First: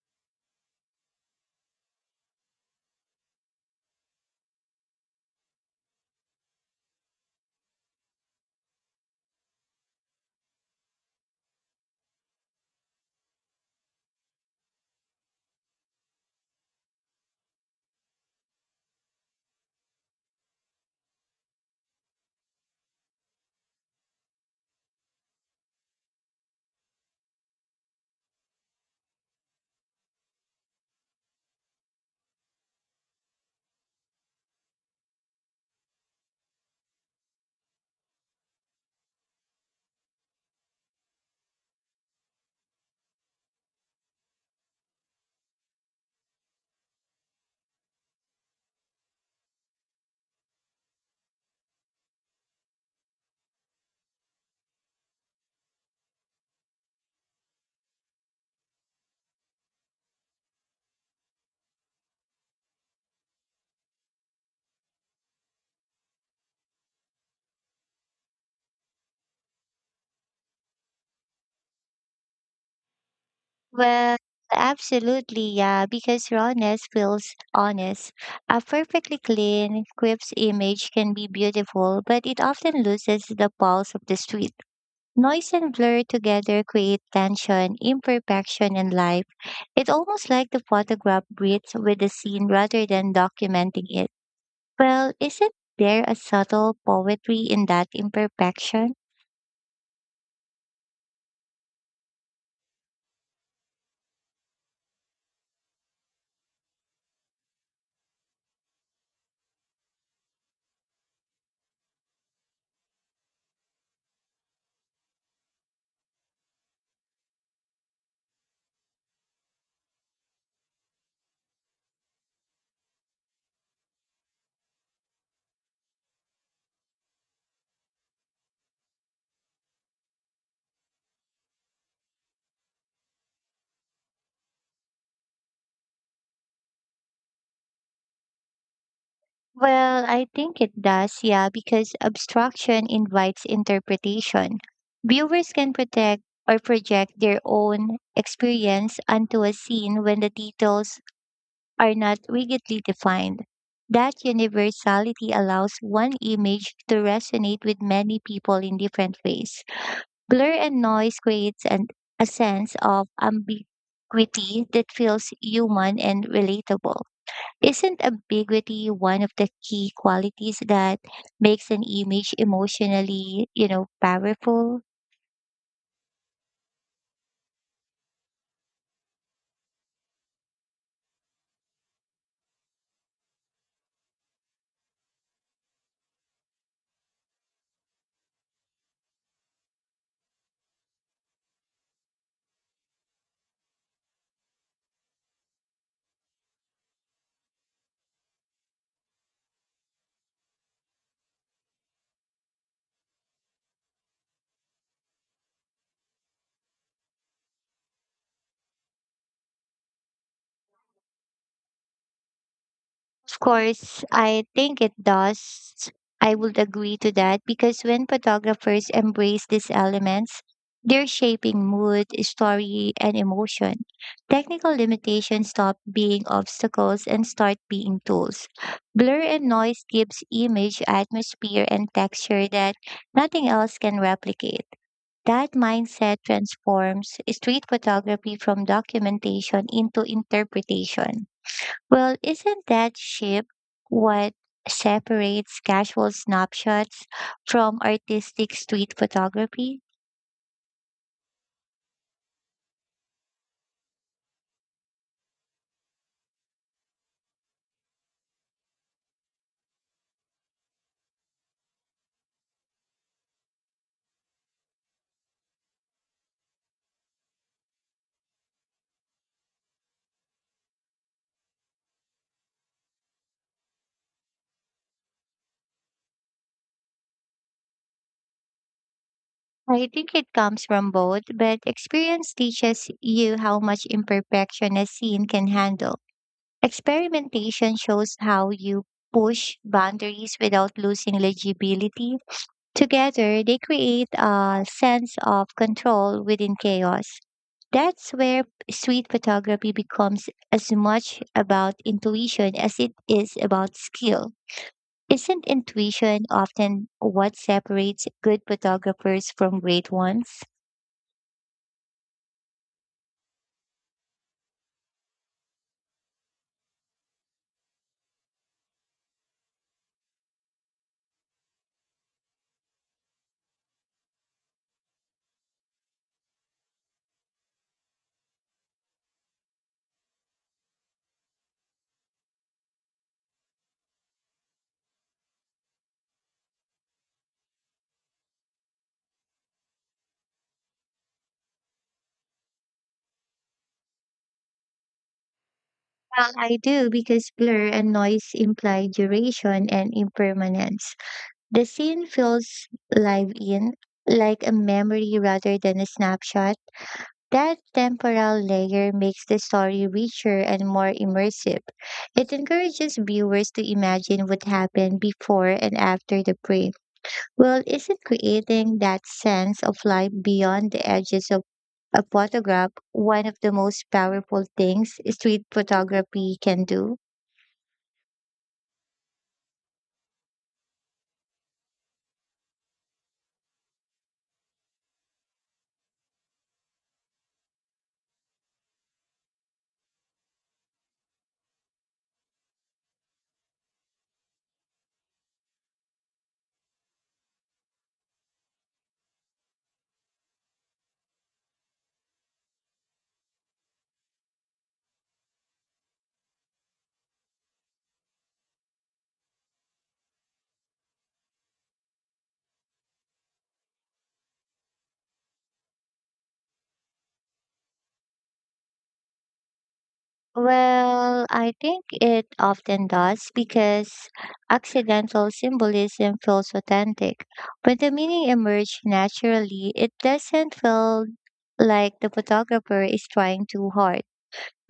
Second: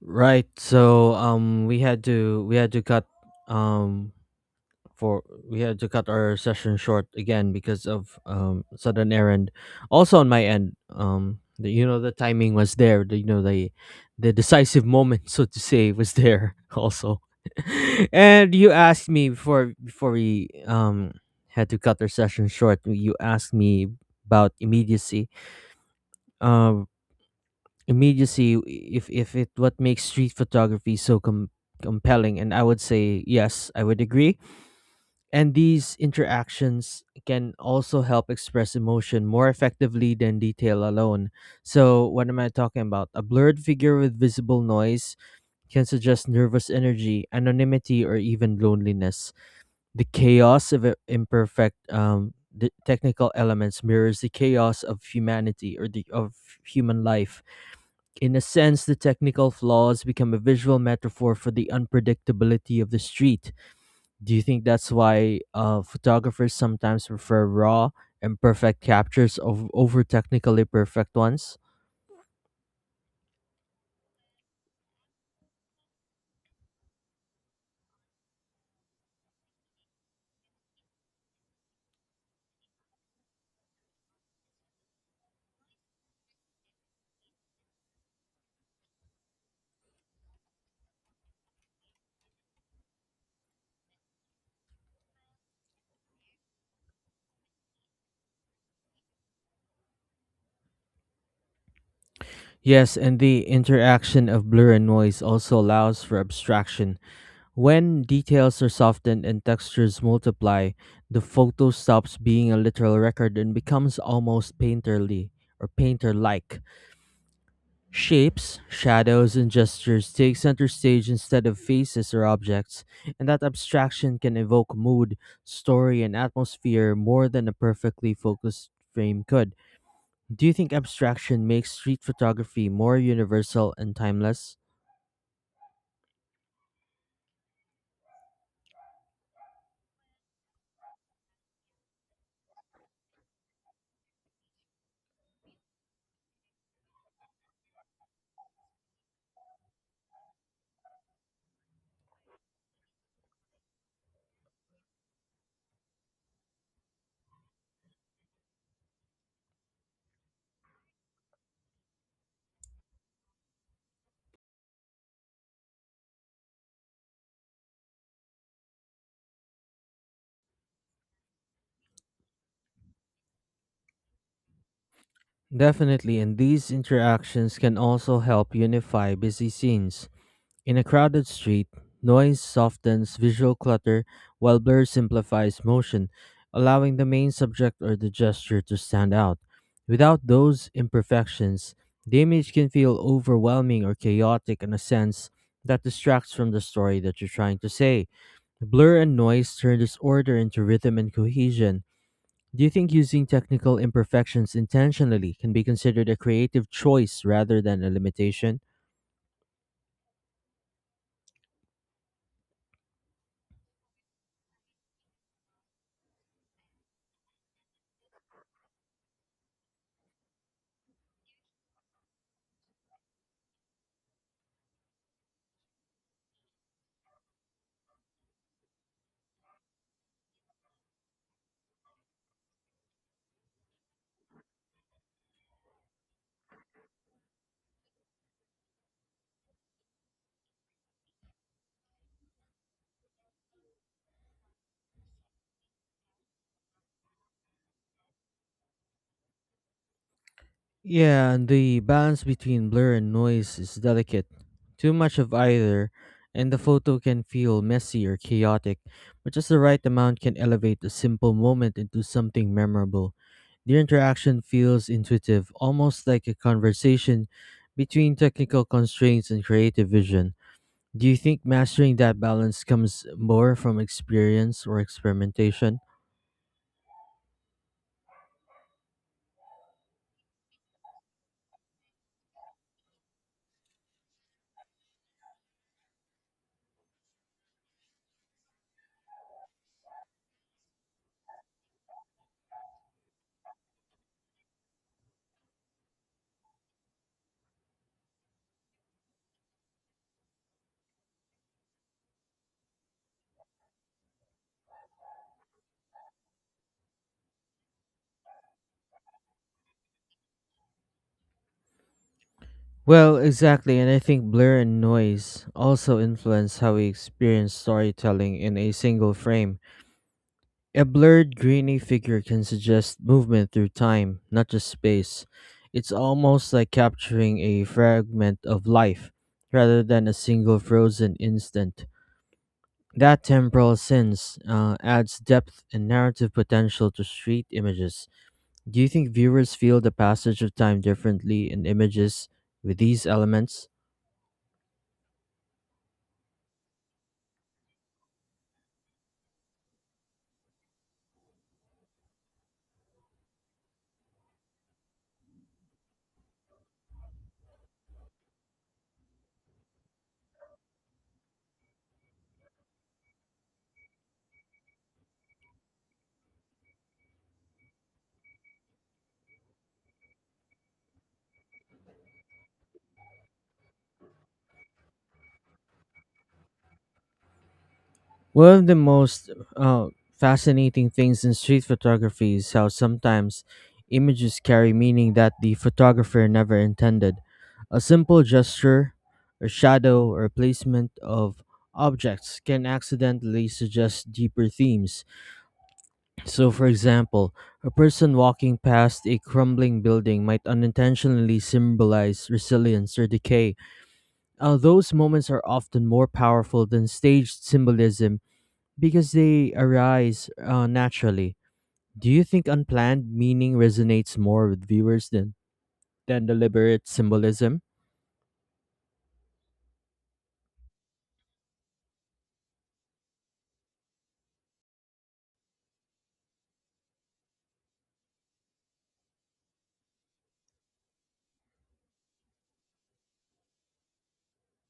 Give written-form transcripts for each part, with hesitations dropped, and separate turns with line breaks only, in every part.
Right. So we had to cut um for we had to cut our session short again because of sudden errand. Also on my end, the, the timing was there, the, the decisive moment so to say was there also. And you asked me before we had to cut our session short, you asked me about immediacy. Uh, immediacy, if it, what makes street photography so compelling? And I would say yes, I would agree. And these interactions can also help express emotion more effectively than detail alone. So what am I talking about? A blurred figure with visible noise can suggest nervous energy, anonymity, or even loneliness. The chaos of I- imperfect the technical elements mirrors the chaos of humanity or the of human life. In a sense, the technical flaws become a visual metaphor for the unpredictability of the street. Do you think that's why photographers sometimes prefer raw, imperfect captures of, over technically perfect ones?
Well, absolutely, yeah, because rawness feels honest. A perfectly clean, crisp image can be beautiful, but it often loses the pulse of the street. Noise and blur together create tension, imperfection, and life. It's almost like the photograph breathes with the scene rather than documenting it. Well, isn't there a subtle poetry in that imperfection?
Yes, and the interaction of blur and noise also allows for abstraction. When details are softened and textures multiply, the photo stops being a literal record and becomes almost painterly or painter like. Shapes, shadows, and gestures take center stage instead of faces or objects, and that abstraction can evoke mood, story, and atmosphere more than a perfectly focused frame could. Do you think abstraction makes street photography more universal and timeless?
Well, I think it does, yeah, because abstraction invites interpretation. Viewers can protect or project their own experience onto a scene when the details are not rigidly defined. That universality allows one image to resonate with many people in different ways. Blur and noise creates a sense of ambiguity that feels human and relatable. Isn't ambiguity one of the key qualities that makes an image emotionally, powerful?
Definitely, and these interactions can also help unify busy scenes. In a crowded street, noise softens visual clutter while blur simplifies motion, allowing the main subject or the gesture to stand out. Without those imperfections, the image can feel overwhelming or chaotic in a sense that distracts from the story that you're trying to say. Blur and noise turn disorder into rhythm and cohesion. Do you think using technical imperfections intentionally can be considered a creative choice rather than a limitation?
Of course, I think it does. I would agree to that because when photographers embrace these elements, they're shaping mood, story, and emotion. Technical limitations stop being obstacles and start being tools. Blur and noise gives image atmosphere and texture that nothing else can replicate. That mindset transforms street photography from documentation into interpretation. Well, isn't that shift what separates casual snapshots from artistic street photography?
Yeah, and the balance between blur and noise is delicate. Too much of either, and the photo can feel messy or chaotic, but just the right amount can elevate a simple moment into something memorable. The interaction feels intuitive, almost like a conversation between technical constraints and creative vision. Do you think mastering that balance comes more from experience or experimentation?
I think it comes from both, but experience teaches you how much imperfection a scene can handle. Experimentation shows how you push boundaries without losing legibility. Together, they create a sense of control within chaos. That's where street photography becomes as much about intuition as it is about skill. Isn't intuition often what separates good photographers from great ones?
Well, exactly, and I think blur and noise also influence how we experience storytelling in a single frame. A blurred, grainy figure can suggest movement through time, not just space. It's almost like capturing a fragment of life rather than a single frozen instant. That temporal sense adds depth and narrative potential to street images. Do you think viewers feel the passage of time differently in images with these elements?
Well, I do because blur and noise imply duration and impermanence. The scene feels live in, like a memory rather than a snapshot. That temporal layer makes the story richer and more immersive. It encourages viewers to imagine what happened before and after the break. Well, isn't creating that sense of life beyond the edges of a photograph one of the most powerful things street photography can do?
One of the most uh, fascinating things in street photography is how sometimes images carry meaning that the photographer never intended. A simple gesture, a shadow, or placement of objects can accidentally suggest deeper themes. So, for example, a person walking past a crumbling building might unintentionally symbolize resilience or decay. Those moments are often more powerful than staged symbolism because they arise naturally. Do you think unplanned meaning resonates more with viewers than deliberate symbolism?
Well, I think it often does because accidental symbolism feels authentic. When the meaning emerges naturally, it doesn't feel like the photographer is trying too hard.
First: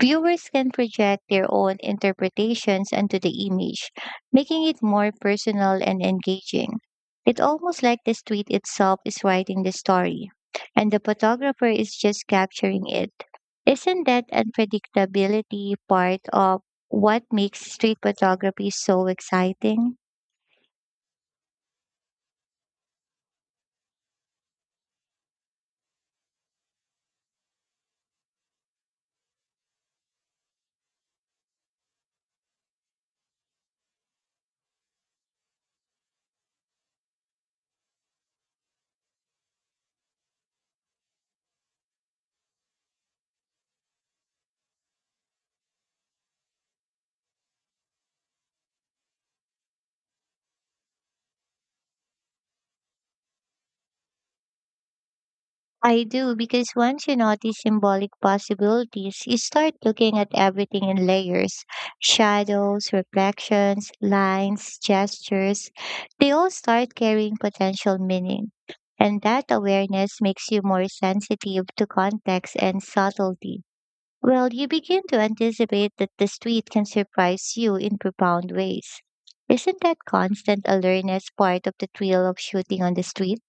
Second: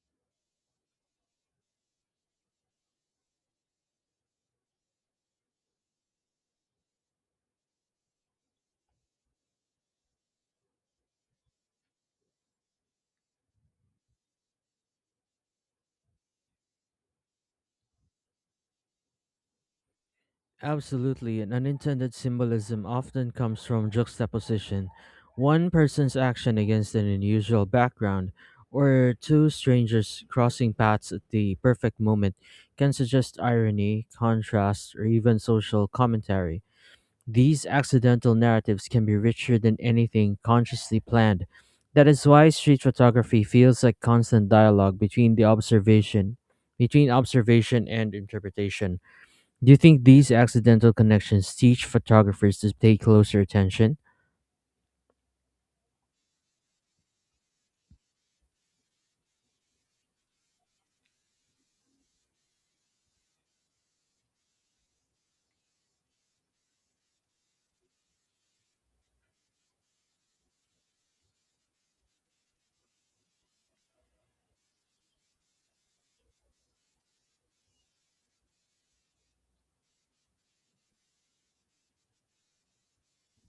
Viewers can project their own interpretations onto the image, making it more personal and engaging. It's almost like the street itself is writing the story, and the photographer is just capturing it. Isn't that unpredictability part of what makes street photography so exciting?
Absolutely, and unintended symbolism often comes from juxtaposition. One person's action against an unusual background, or two strangers crossing paths at the perfect moment, can suggest irony, contrast, or even social commentary. These accidental narratives can be richer than anything consciously planned. That is why street photography feels like constant dialogue between observation and interpretation. Do you think these accidental connections teach photographers to pay closer attention?
I do because once you notice symbolic possibilities, you start looking at everything in layers: shadows, reflections, lines, gestures. They all start carrying potential meaning. And that awareness makes you more sensitive to context and subtlety. Well, you begin to anticipate that the street can surprise you in profound ways. Isn't that constant alertness part of the thrill of shooting on the street?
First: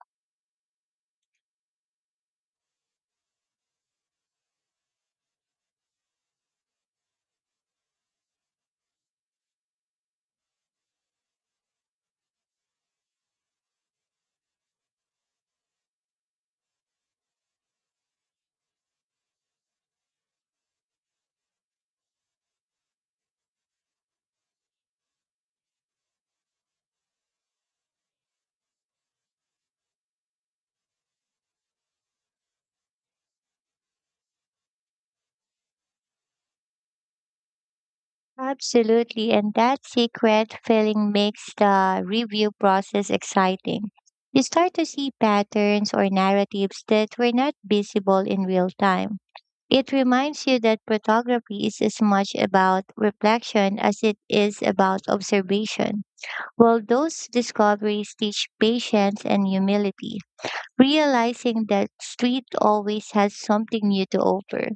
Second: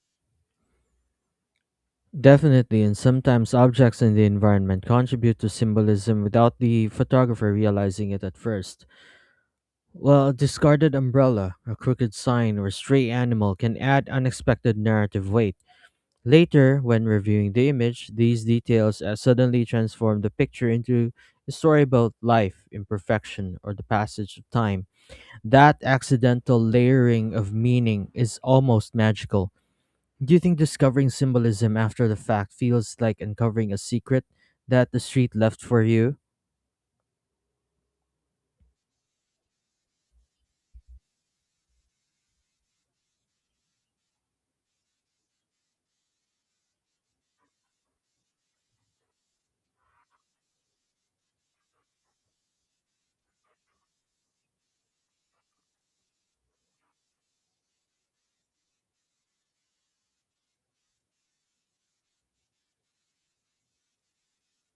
Definitely, and sometimes objects in the environment contribute to symbolism without the photographer realizing it at first. Well, a discarded umbrella, a crooked sign, or a stray animal can add unexpected narrative weight. Later, when reviewing the image, these details suddenly transform the picture into a story about life, imperfection, or the passage of time. That accidental layering of meaning is almost magical. Do you think discovering symbolism after the fact feels like uncovering a secret that the street left for you?
Absolutely, and that secret feeling makes the review process exciting. You start to see patterns or narratives that were not visible in real time. It reminds you that photography is as much about reflection as it is about observation. Well, those discoveries teach patience and humility, realizing that street always has something new to offer.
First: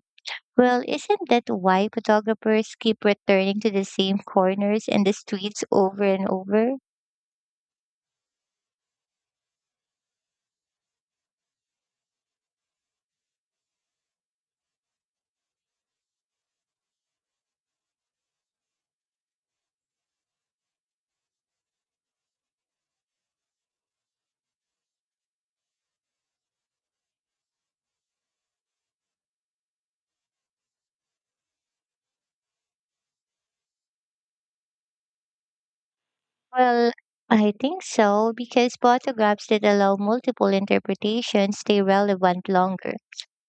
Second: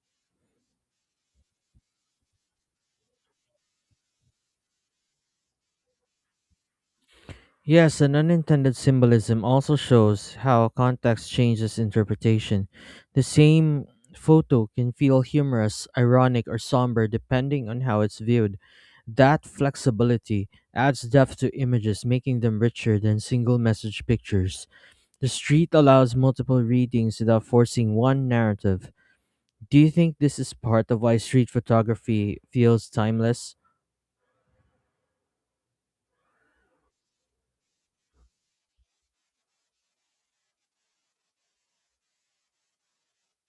Well, isn't that why photographers keep returning to the same corners and the streets over and over?
Yes, an unintended symbolism also shows how context changes interpretation. The same photo can feel humorous, ironic, or somber depending on how it's viewed. That flexibility adds depth to images, making them richer than single message pictures. The street allows multiple readings without forcing one narrative. Do you think this is part of why street photography feels timeless?
Well, I think so, because photographs that allow multiple interpretations stay relevant longer.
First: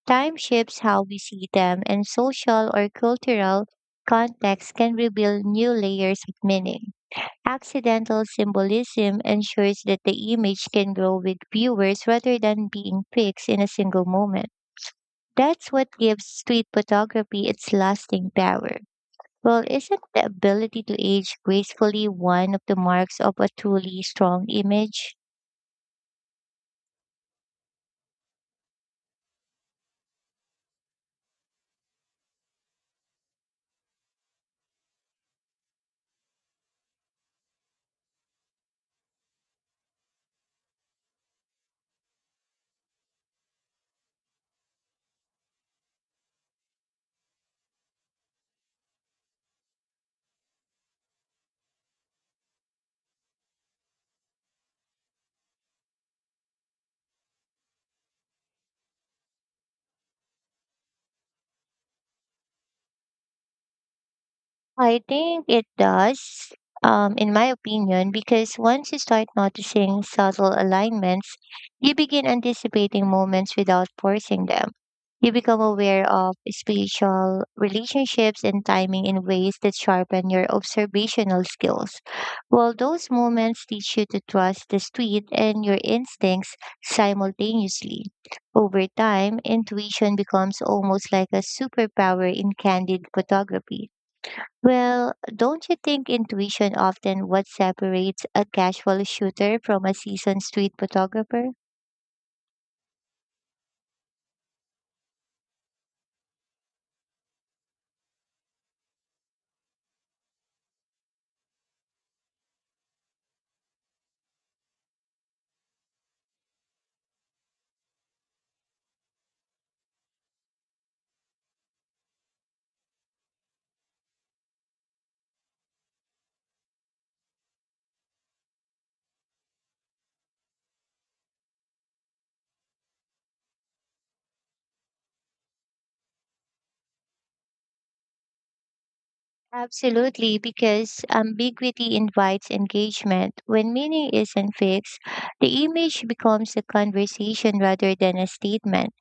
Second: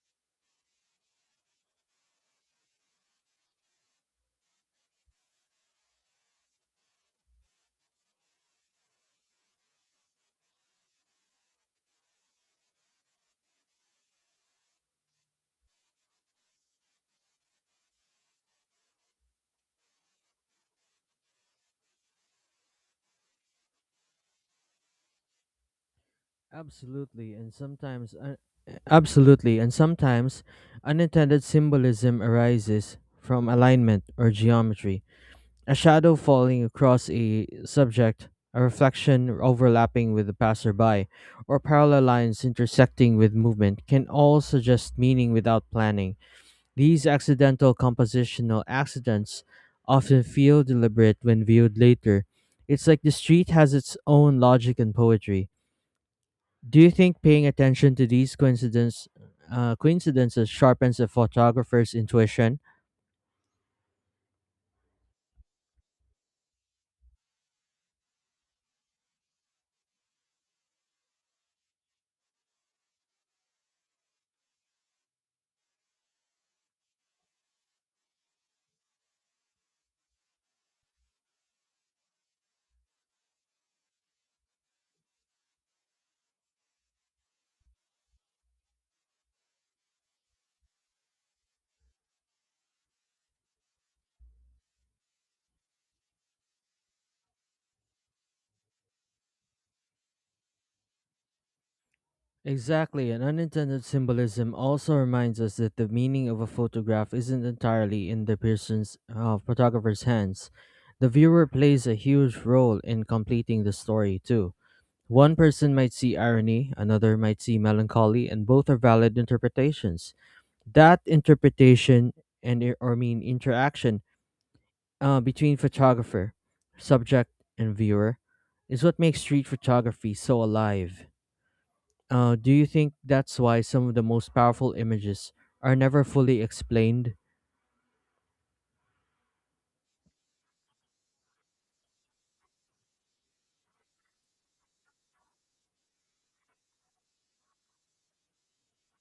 Time shifts how we see them, and social or cultural context can reveal new layers of meaning. Accidental symbolism ensures that the image can grow with viewers rather than being fixed in a single moment. That's what gives street photography its lasting power. Well, isn't the ability to age gracefully one of the marks of a truly strong image?
Absolutely, and sometimes un- Absolutely, and sometimes unintended symbolism arises from alignment or geometry. A shadow falling across a subject, a reflection overlapping with the passerby, or parallel lines intersecting with movement can all suggest meaning without planning. These accidental compositional accidents often feel deliberate when viewed later. It's like the street has its own logic and poetry. Do you think paying attention to these coincidences sharpens a photographer's intuition?
I think it does, in my opinion, because once you start noticing subtle alignments, you begin anticipating moments without forcing them. You become aware of spiritual relationships and timing in ways that sharpen your observational skills. While those moments teach you to trust the street and your instincts simultaneously. Over time, intuition becomes almost like a superpower in candid photography. Well, don't you think intuition often what separates a casual shooter from a seasoned street photographer?
Exactly, and unintended symbolism also reminds us that the meaning of a photograph isn't entirely in the person's photographer's hands. The viewer plays a huge role in completing the story too. One person might see irony, another might see melancholy, and both are valid interpretations. That interpretation and I- or mean interaction between photographer, subject, and viewer is what makes street photography so alive. Do you think that's why some of the most powerful images are never fully explained?
Absolutely, because ambiguity invites engagement. When meaning isn't fixed, the image becomes a conversation rather than a statement.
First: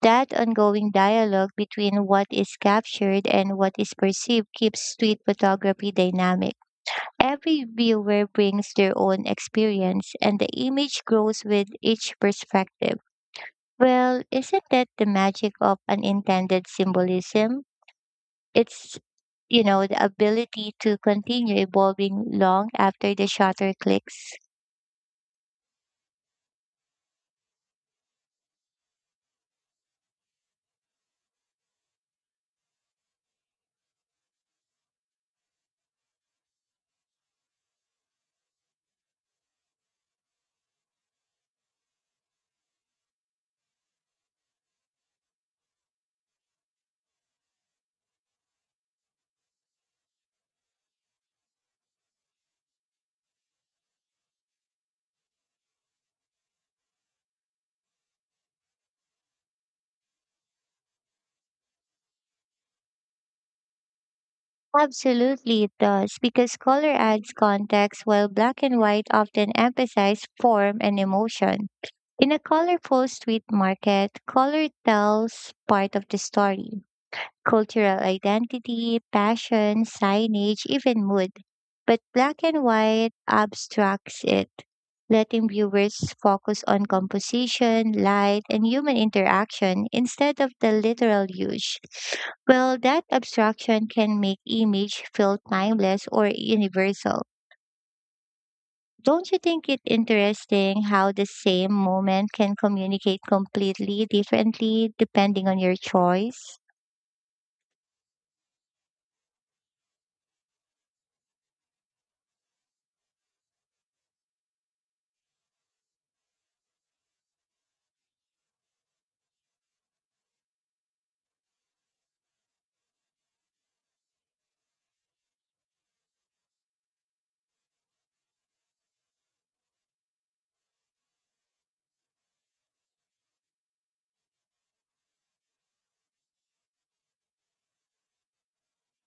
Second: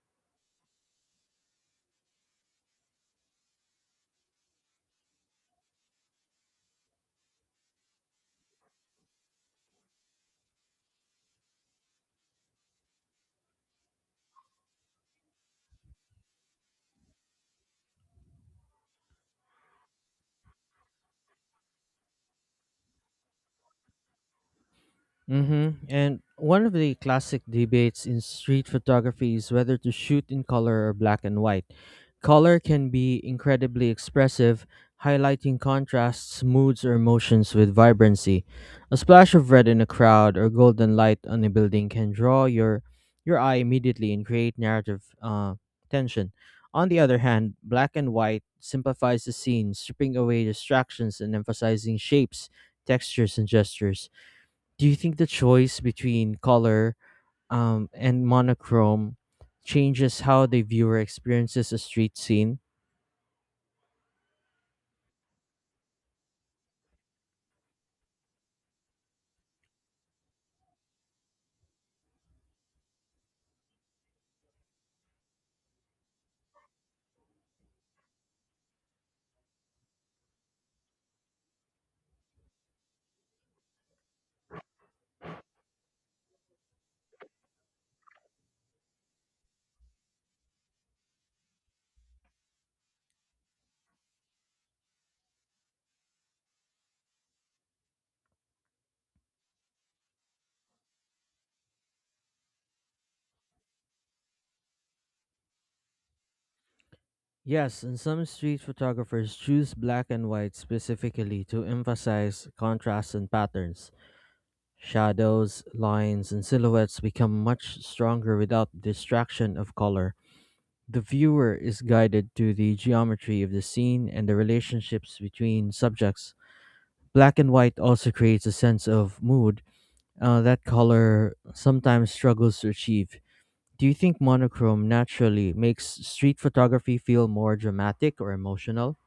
That ongoing dialogue between what is captured and what is perceived keeps street photography dynamic. Every viewer brings their own experience, and the image grows with each perspective. Well, isn't that the magic of unintended symbolism? It's, the ability to continue evolving long after the shutter clicks.
Mm-hmm. And one of the classic debates in street photography is whether to shoot in color or black and white. Color can be incredibly expressive, highlighting contrasts, moods, or emotions with vibrancy. A splash of red in a crowd or golden light on a building can draw your eye immediately and create narrative tension. On the other hand, black and white simplifies the scene, stripping away distractions and emphasizing shapes, textures, and gestures. Do you think the choice between color and monochrome changes how the viewer experiences a street scene?
Absolutely, it does, because color adds context while black and white often emphasize form and emotion. In a colorful street market, color tells part of the story: cultural identity, passion, signage, even mood. But black and white abstracts it, letting viewers focus on composition, light, and human interaction instead of the literal use. Well, that abstraction can make image feel timeless or universal. Don't you think it interesting how the same moment can communicate completely differently depending on your choice?
Yes, and some street photographers choose black and white specifically to emphasize contrast and patterns. Shadows, lines, and silhouettes become much stronger without the distraction of color. The viewer is guided to the geometry of the scene and the relationships between subjects. Black and white also creates a sense of mood that color sometimes struggles to achieve. Do you think monochrome naturally makes street photography feel more dramatic or emotional?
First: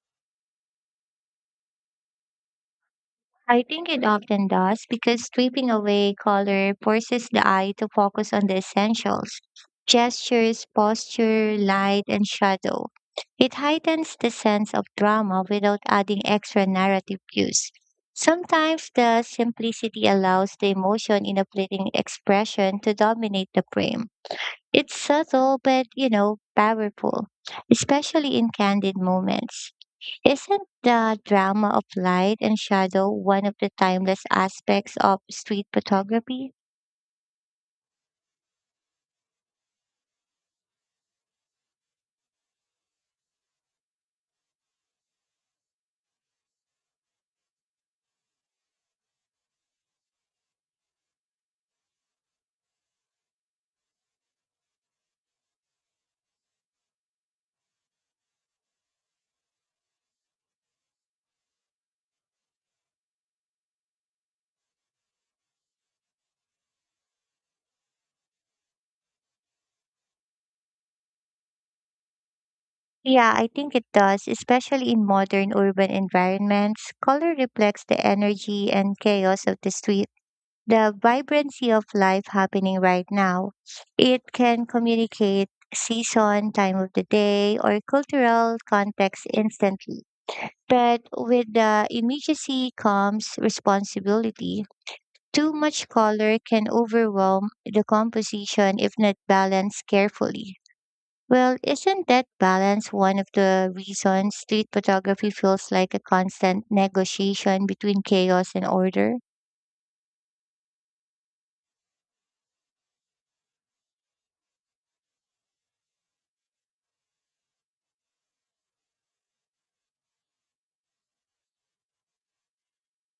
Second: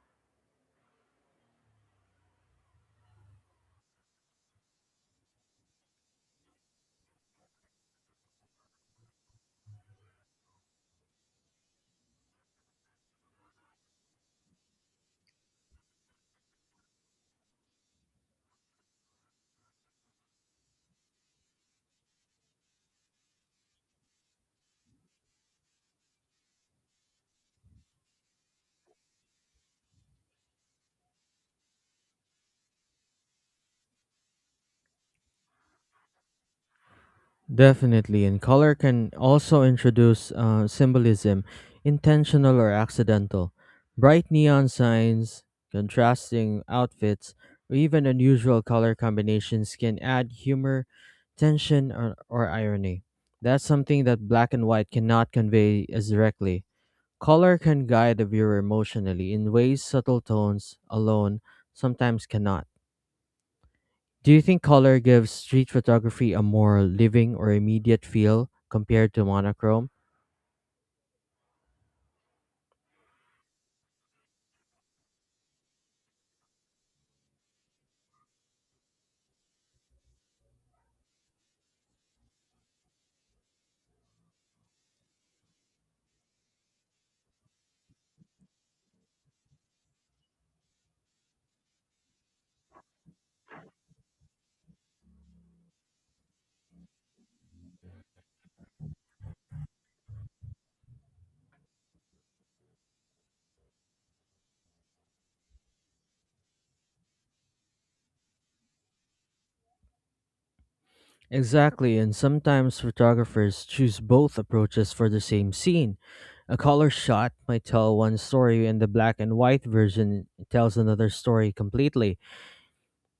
I think it often does because stripping away color forces the eye to focus on the essentials: gestures, posture, light, and shadow. It heightens the sense of drama without adding extra narrative cues. Sometimes the simplicity allows the emotion in a fleeting expression to dominate the frame. It's subtle but, powerful, especially in candid moments. Isn't the drama of light and shadow one of the timeless aspects of street photography?
Definitely, and color can also introduce symbolism, intentional or accidental. Bright neon signs, contrasting outfits, or even unusual color combinations can add humor, tension, or irony. That's something that black and white cannot convey as directly. Color can guide the viewer emotionally in ways subtle tones alone sometimes cannot. Do you think color gives street photography a more living or immediate feel compared to monochrome?
Yeah, I think it does, especially in modern urban environments. Color reflects the energy and chaos of the street, the vibrancy of life happening right now. It can communicate season, time of the day, or cultural context instantly. But with the immediacy comes responsibility. Too much color can overwhelm the composition if not balanced carefully. Well, isn't that balance one of the reasons street photography feels like a constant negotiation between chaos and order?
Exactly, and sometimes photographers choose both approaches for the same scene. A color shot might tell one story, and the black and white version tells another story completely.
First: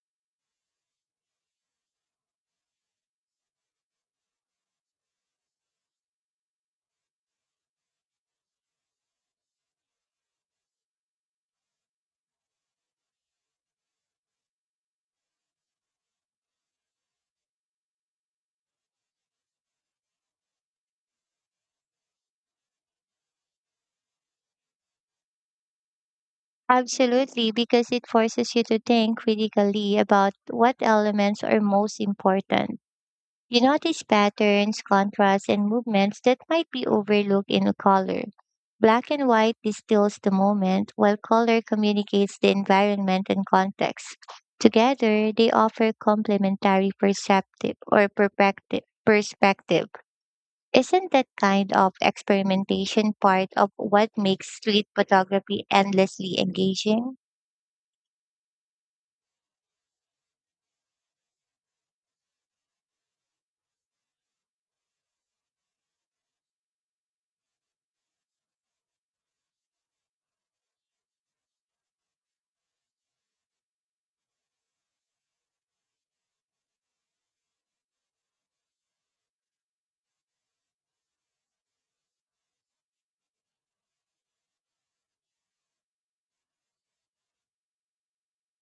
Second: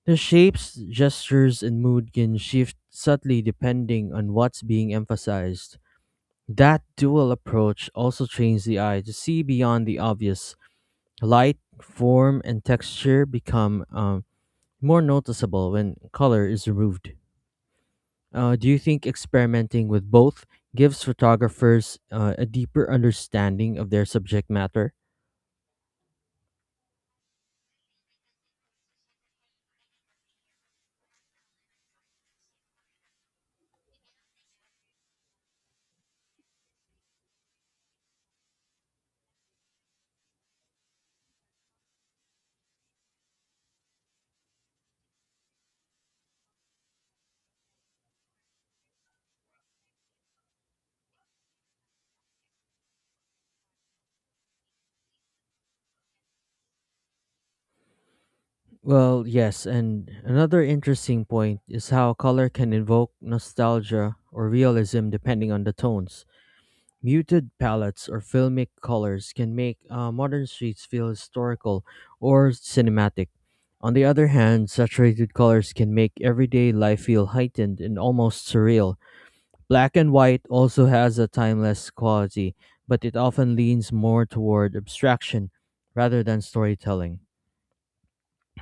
The shapes, gestures, and mood can shift subtly depending on what's being emphasized. That dual approach also trains the eye to see beyond the obvious. Light, form, and texture become more noticeable when color is removed. Do you think experimenting with both gives photographers a deeper understanding of their subject matter?
Absolutely, because it forces you to think critically about what elements are most important. You notice patterns, contrasts, and movements that might be overlooked in a color. Black and white distills the moment, while color communicates the environment and context. Together, they offer complementary perceptive or perspective. Isn't that kind of experimentation part of what makes street photography endlessly engaging?
Well, yes, and another interesting point is how color can invoke nostalgia or realism depending on the tones. Muted palettes or filmic colors can make modern streets feel historical or cinematic. On the other hand, saturated colors can make everyday life feel heightened and almost surreal. Black and white also has a timeless quality, but it often leans more toward abstraction rather than storytelling.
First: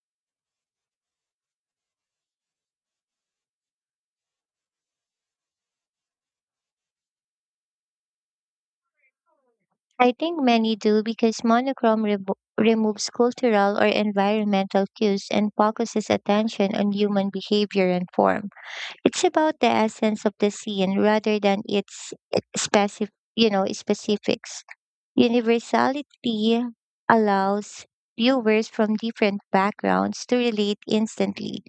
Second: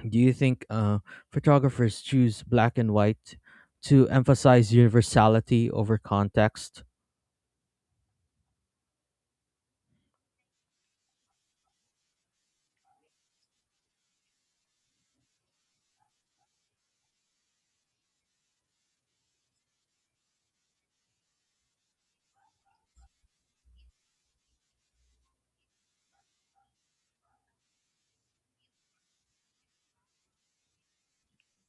Do you think photographers choose black and white to emphasize universality over context?
I think many do because monochrome revo removes cultural or environmental cues and focuses attention on human behavior and form. It's about the essence of the scene rather than its specific, specifics. Universality allows viewers from different backgrounds to relate instantly.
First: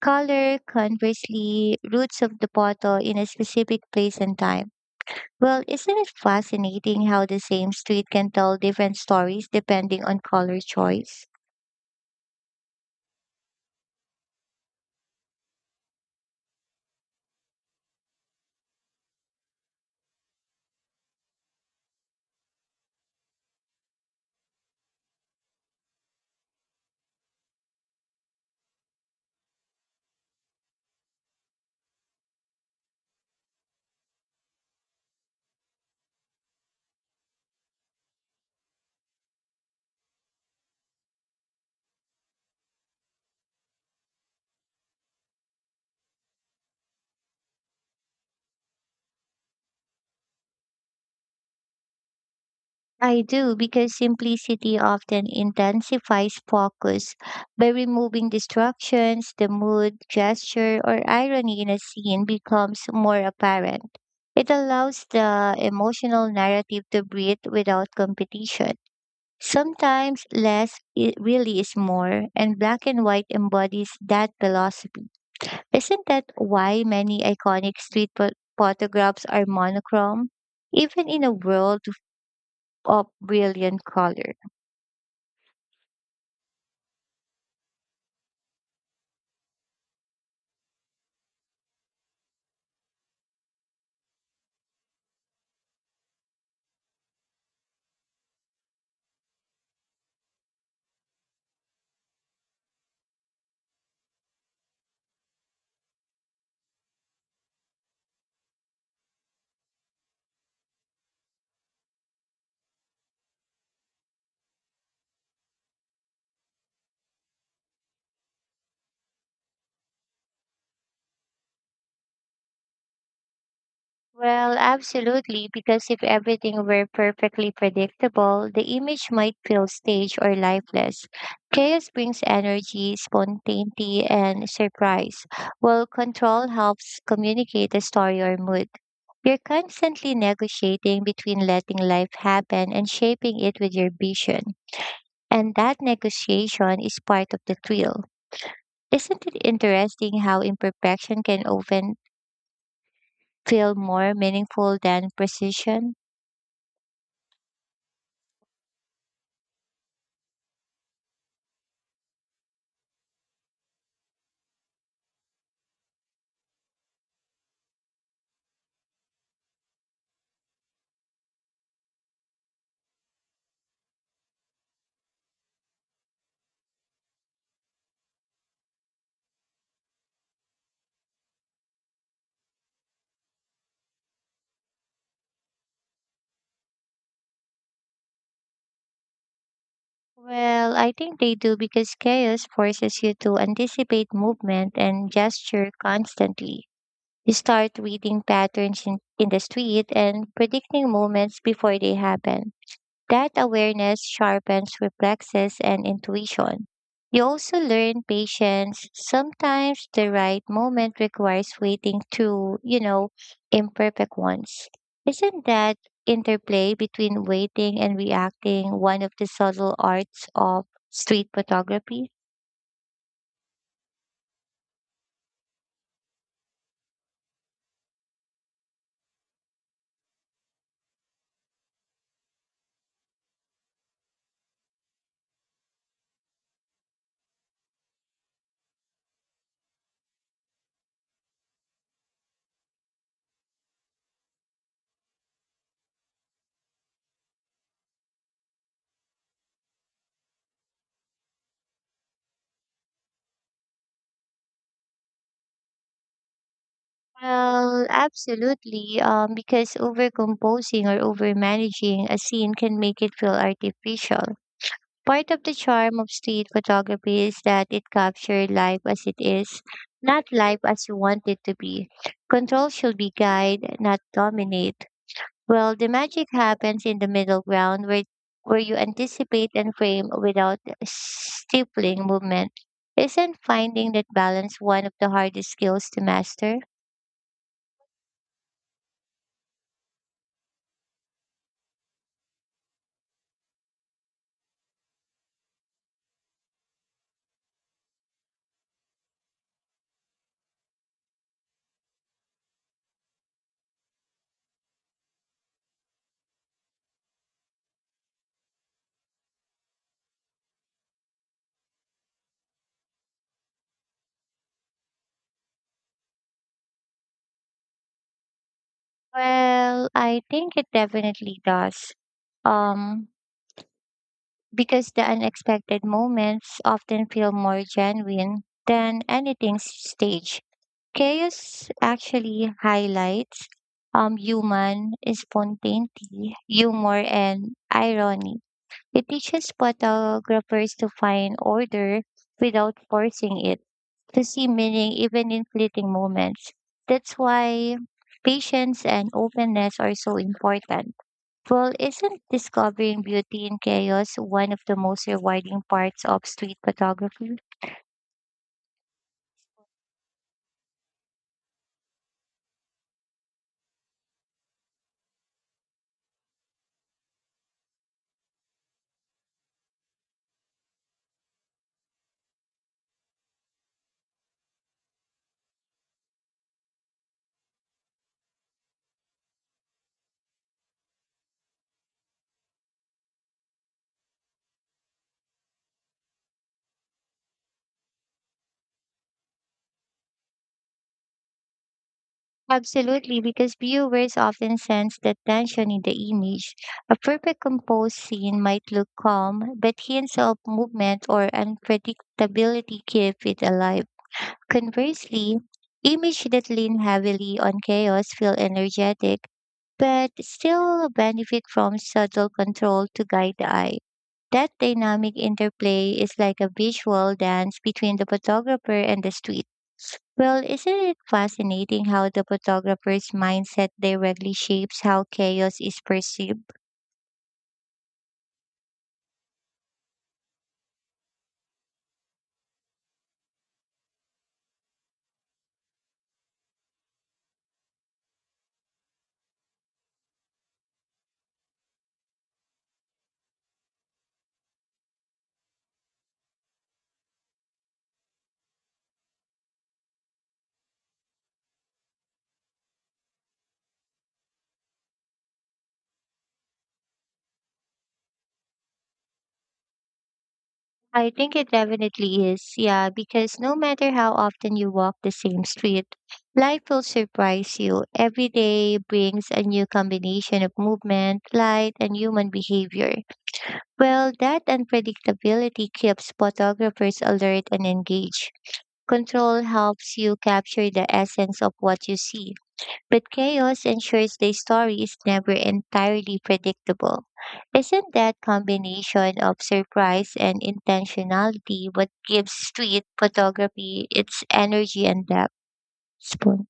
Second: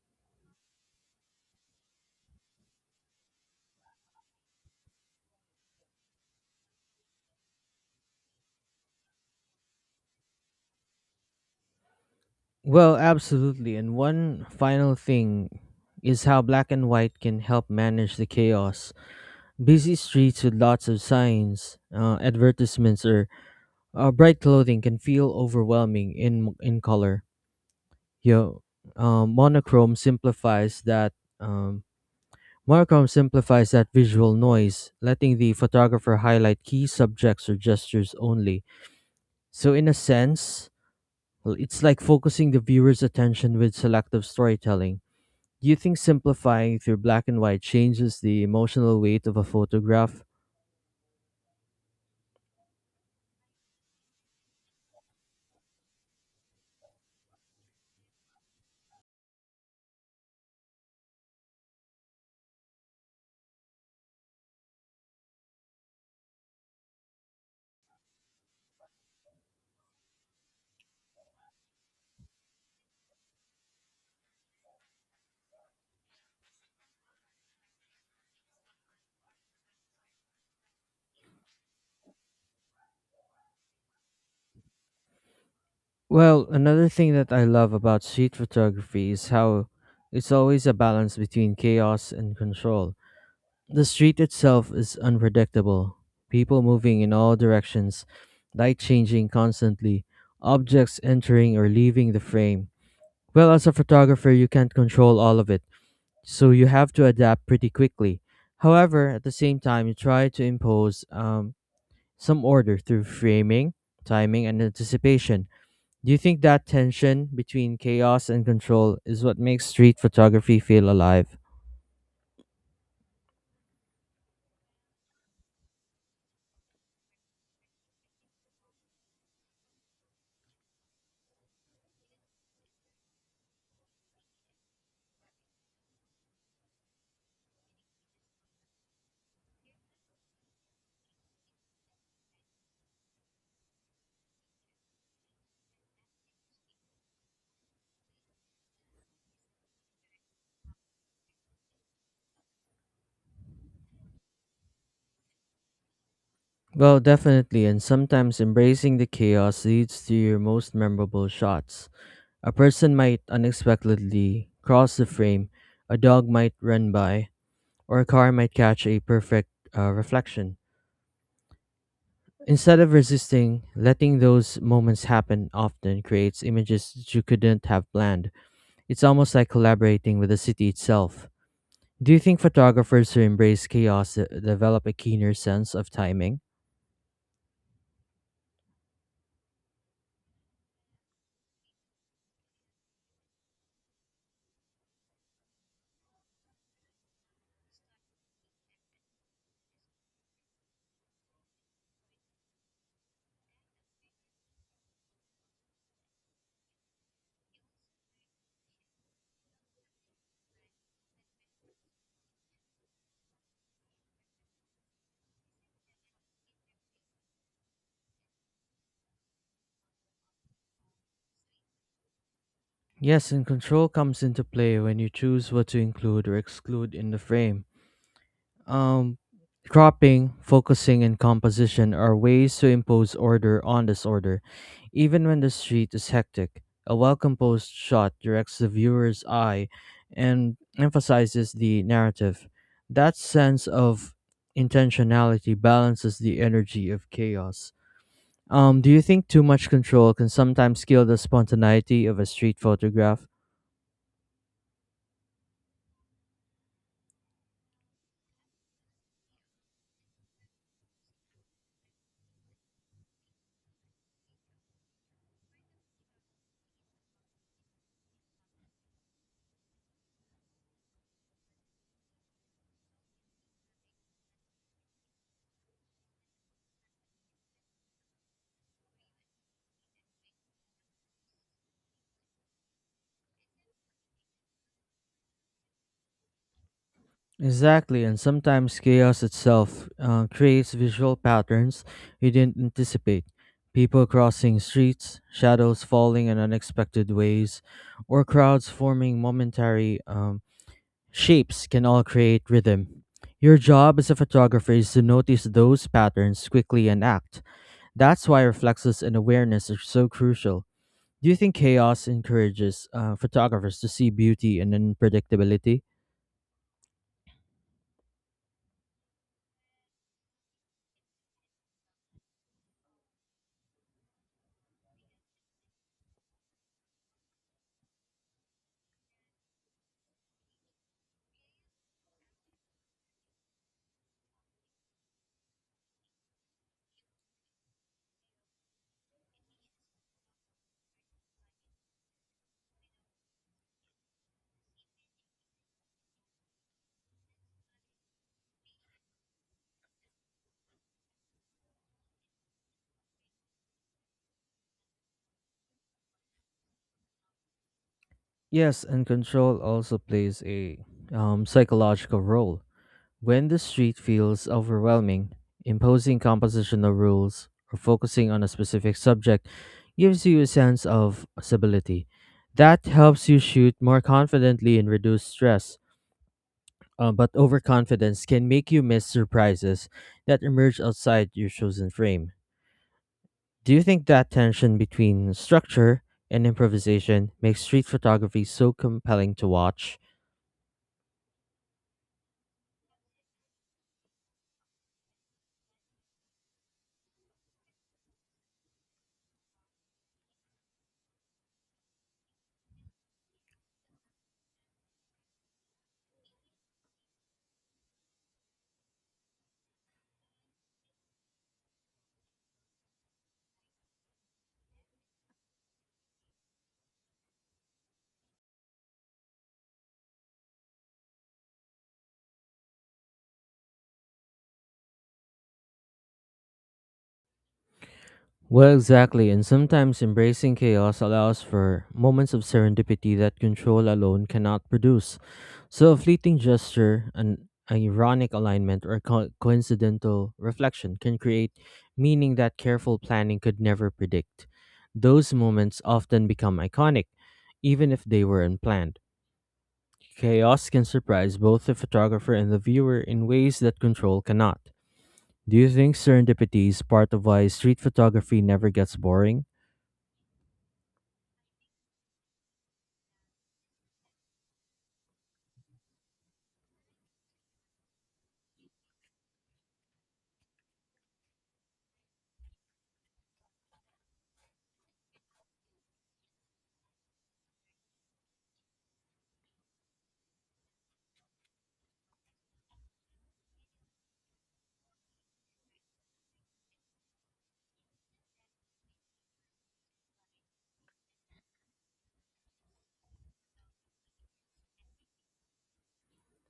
Color, conversely, roots of the bottle in a specific place and time. Well, isn't it fascinating how the same street can tell different stories depending on color choice?
Well, absolutely. And one final thing is how black and white can help manage the chaos. Busy streets with lots of signs, advertisements, or bright clothing can feel overwhelming in color. You know, um, monochrome simplifies that. Um, Monochrome simplifies that visual noise, letting the photographer highlight key subjects or gestures only. So, in a sense, well, it's like focusing the viewer's attention with selective storytelling. Do you think simplifying through black and white changes the emotional weight of a photograph?
I do, because simplicity often intensifies focus by removing distractions, the mood, gesture, or irony in a scene becomes more apparent. It allows the emotional narrative to breathe without competition. Sometimes really is more, and black and white embodies that philosophy. Isn't that why many iconic photographs are monochrome, even in a world of brilliant color?
Well, another thing that I love about street photography is how it's always a balance between chaos and control. The street itself is unpredictable, people moving in all directions, light changing constantly, objects entering or leaving the frame. Well, as a photographer, you can't control all of it, so you have to adapt pretty quickly. However, at the same time, you try to impose some order through framing, timing, and anticipation. Do you think that tension between chaos and control is what makes street photography feel alive?
Well, absolutely, because if everything were perfectly predictable, the image might feel staged or lifeless. Chaos brings energy, spontaneity, and surprise, while control helps communicate a story or mood. You're constantly negotiating between letting life happen and shaping it with your vision. And that negotiation is part of the thrill. Isn't it interesting how imperfection can often feel more meaningful than precision?
Well, definitely, and sometimes embracing the chaos leads to your most memorable shots. A person might unexpectedly cross the frame, a dog might run by, or a car might catch a perfect reflection. Instead of resisting, letting those moments happen often creates images that you couldn't have planned. It's almost like collaborating with the city itself. Do you think photographers who embrace chaos develop a keener sense of timing?
Well, I think they do because chaos forces you to anticipate movement and gesture constantly. You start reading patterns in the street and predicting moments before they happen. That awareness sharpens reflexes and intuition. You also learn patience. Sometimes the right moment requires waiting through, imperfect ones. Isn't that interplay between waiting and reacting one of the subtle arts of street photography?
Yes, and control comes into play when you choose what to include or exclude in the frame. Um, Cropping, focusing, and composition are ways to impose order on disorder. Even when the street is hectic, a well composed shot directs the viewer's eye and emphasizes the narrative. That sense of intentionality balances the energy of chaos. Do you think too much control can sometimes kill the spontaneity of a street photograph?
Well, absolutely. Because overcomposing or overmanaging a scene can make it feel artificial. Part of the charm of street photography is that it captures life as it is, not life as you want it to be. Control should be guide, not dominate. Well, the magic happens in the middle ground where you anticipate and frame without stifling movement. Isn't finding that balance one of the hardest skills to master?
Exactly, and sometimes chaos itself creates visual patterns you didn't anticipate. People crossing streets, shadows falling in unexpected ways, or crowds forming momentary shapes can all create rhythm. Your job as a photographer is to notice those patterns quickly and act. That's why reflexes and awareness are so crucial. Do you think chaos encourages photographers to see beauty and unpredictability?
Well, I think it definitely does. Um, because the unexpected moments often feel more genuine than anything staged. Chaos actually highlights human spontaneity, humor, and irony. It teaches photographers to find order without forcing it, to see meaning even in fleeting moments. That's why patience and openness are so important. Well, isn't discovering beauty in chaos one of the most rewarding parts of street photography?
Yes, and control also plays a psychological role. When the street feels overwhelming, imposing compositional rules or focusing on a specific subject gives you a sense of stability. That helps you shoot more confidently and reduce stress. But overconfidence can make you miss surprises that emerge outside your chosen frame. Do you think that tension between structure and improvisation makes street photography so compelling to watch?
Absolutely, because viewers often sense the tension in the image. A perfect composed scene might look calm, but hints of movement or unpredictability keep it alive. Conversely, images that lean heavily on chaos feel energetic, but still benefit from subtle control to guide the eye. That dynamic interplay is like a visual dance between the photographer and the street. Well, isn't it fascinating how the photographer's mindset directly shapes how chaos is perceived?
Well, exactly, and sometimes embracing chaos allows for moments of serendipity that control alone cannot produce. So, a fleeting gesture, an ironic alignment, or coincidental reflection can create meaning that careful planning could never predict. Those moments often become iconic, even if they were unplanned. Chaos can surprise both the photographer and the viewer in ways that control cannot. Do you think serendipity is part of why street photography never gets boring?
I think it definitely is, yeah, because no matter how often you walk the same street, life will surprise you. Every day brings a new combination of movement, light, and human behavior. Well, that unpredictability keeps photographers alert and engaged. Control helps you capture the essence of what you see, but chaos ensures the story is never entirely predictable. Isn't that combination of surprise and intentionality what gives street photography its energy and depth? Spoon?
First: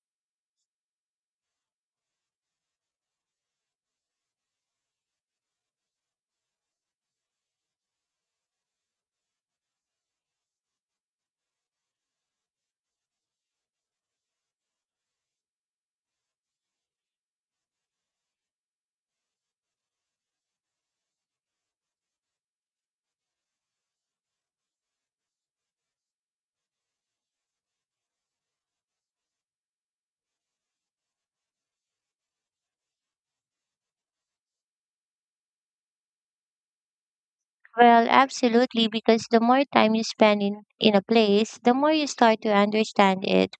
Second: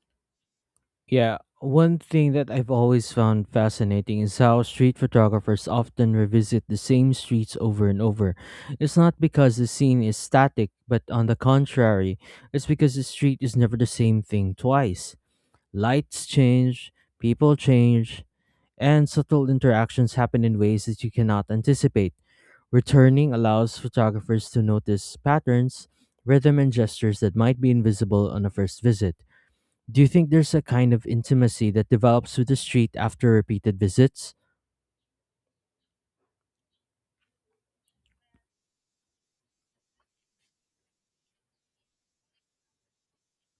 Yeah, one thing that I've always found fascinating is how street photographers often revisit the same streets over and over. It's not because the scene is static, but on the contrary, it's because the street is never the same thing twice. Lights change, people change, and subtle interactions happen in ways that you cannot anticipate. Returning allows photographers to notice patterns, rhythm, and gestures that might be invisible on a first visit. Do you think there's a kind of intimacy that develops with the street after repeated visits?
Well, absolutely, because the more time you spend in a place, the more you start to understand it.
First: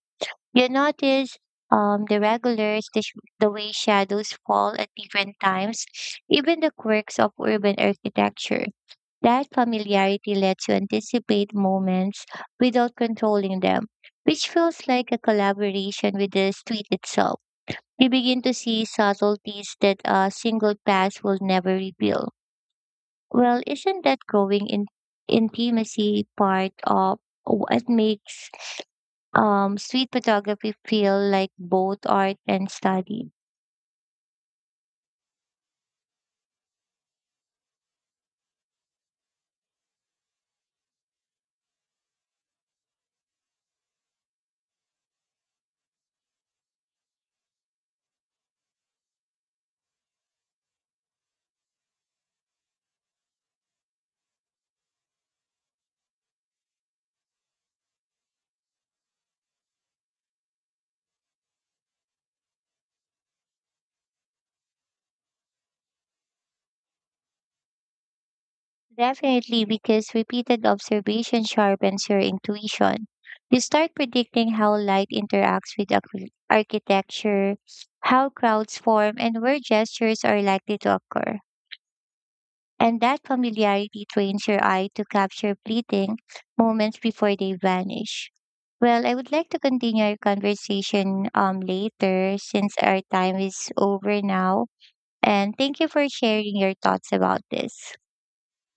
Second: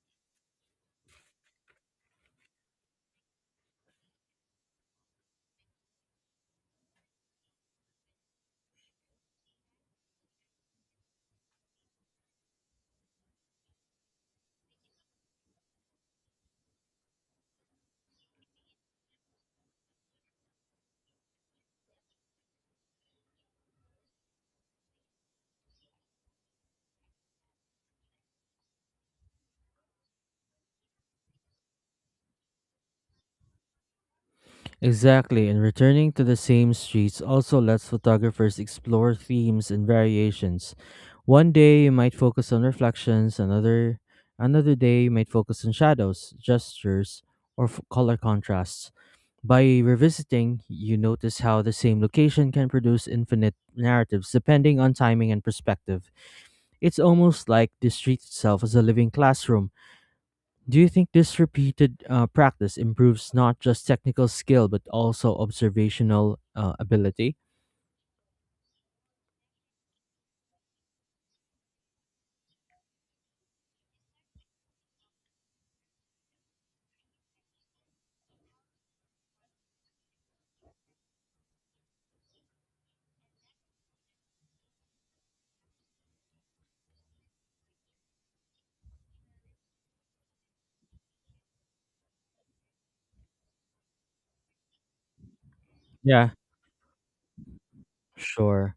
You notice the regulars, the way shadows fall at different times, even the quirks of urban architecture. That familiarity lets you anticipate moments without controlling them, which feels like a collaboration with the street itself. You begin to see subtleties that a single pass will never reveal. Well, isn't that growing in intimacy part of what makes street photography feel like both art and study?
Exactly, and returning to the same streets also lets photographers explore themes and variations. One day you might focus on reflections, another day you might focus on shadows, gestures, or color contrasts. By revisiting, you notice how the same location can produce infinite narratives depending on timing and perspective. It's almost like the street itself is a living classroom. Do you think this repeated practice improves not just technical skill but also observational ability?
Definitely, because repeated observation sharpens your intuition. You start predicting how light interacts with architecture, how crowds form, and where gestures are likely to occur. And that familiarity trains your eye to capture fleeting moments before they vanish. Well, I would like to continue our conversation later since our time is over now. And thank you for
Yeah,
sharing your thoughts about this.
sure.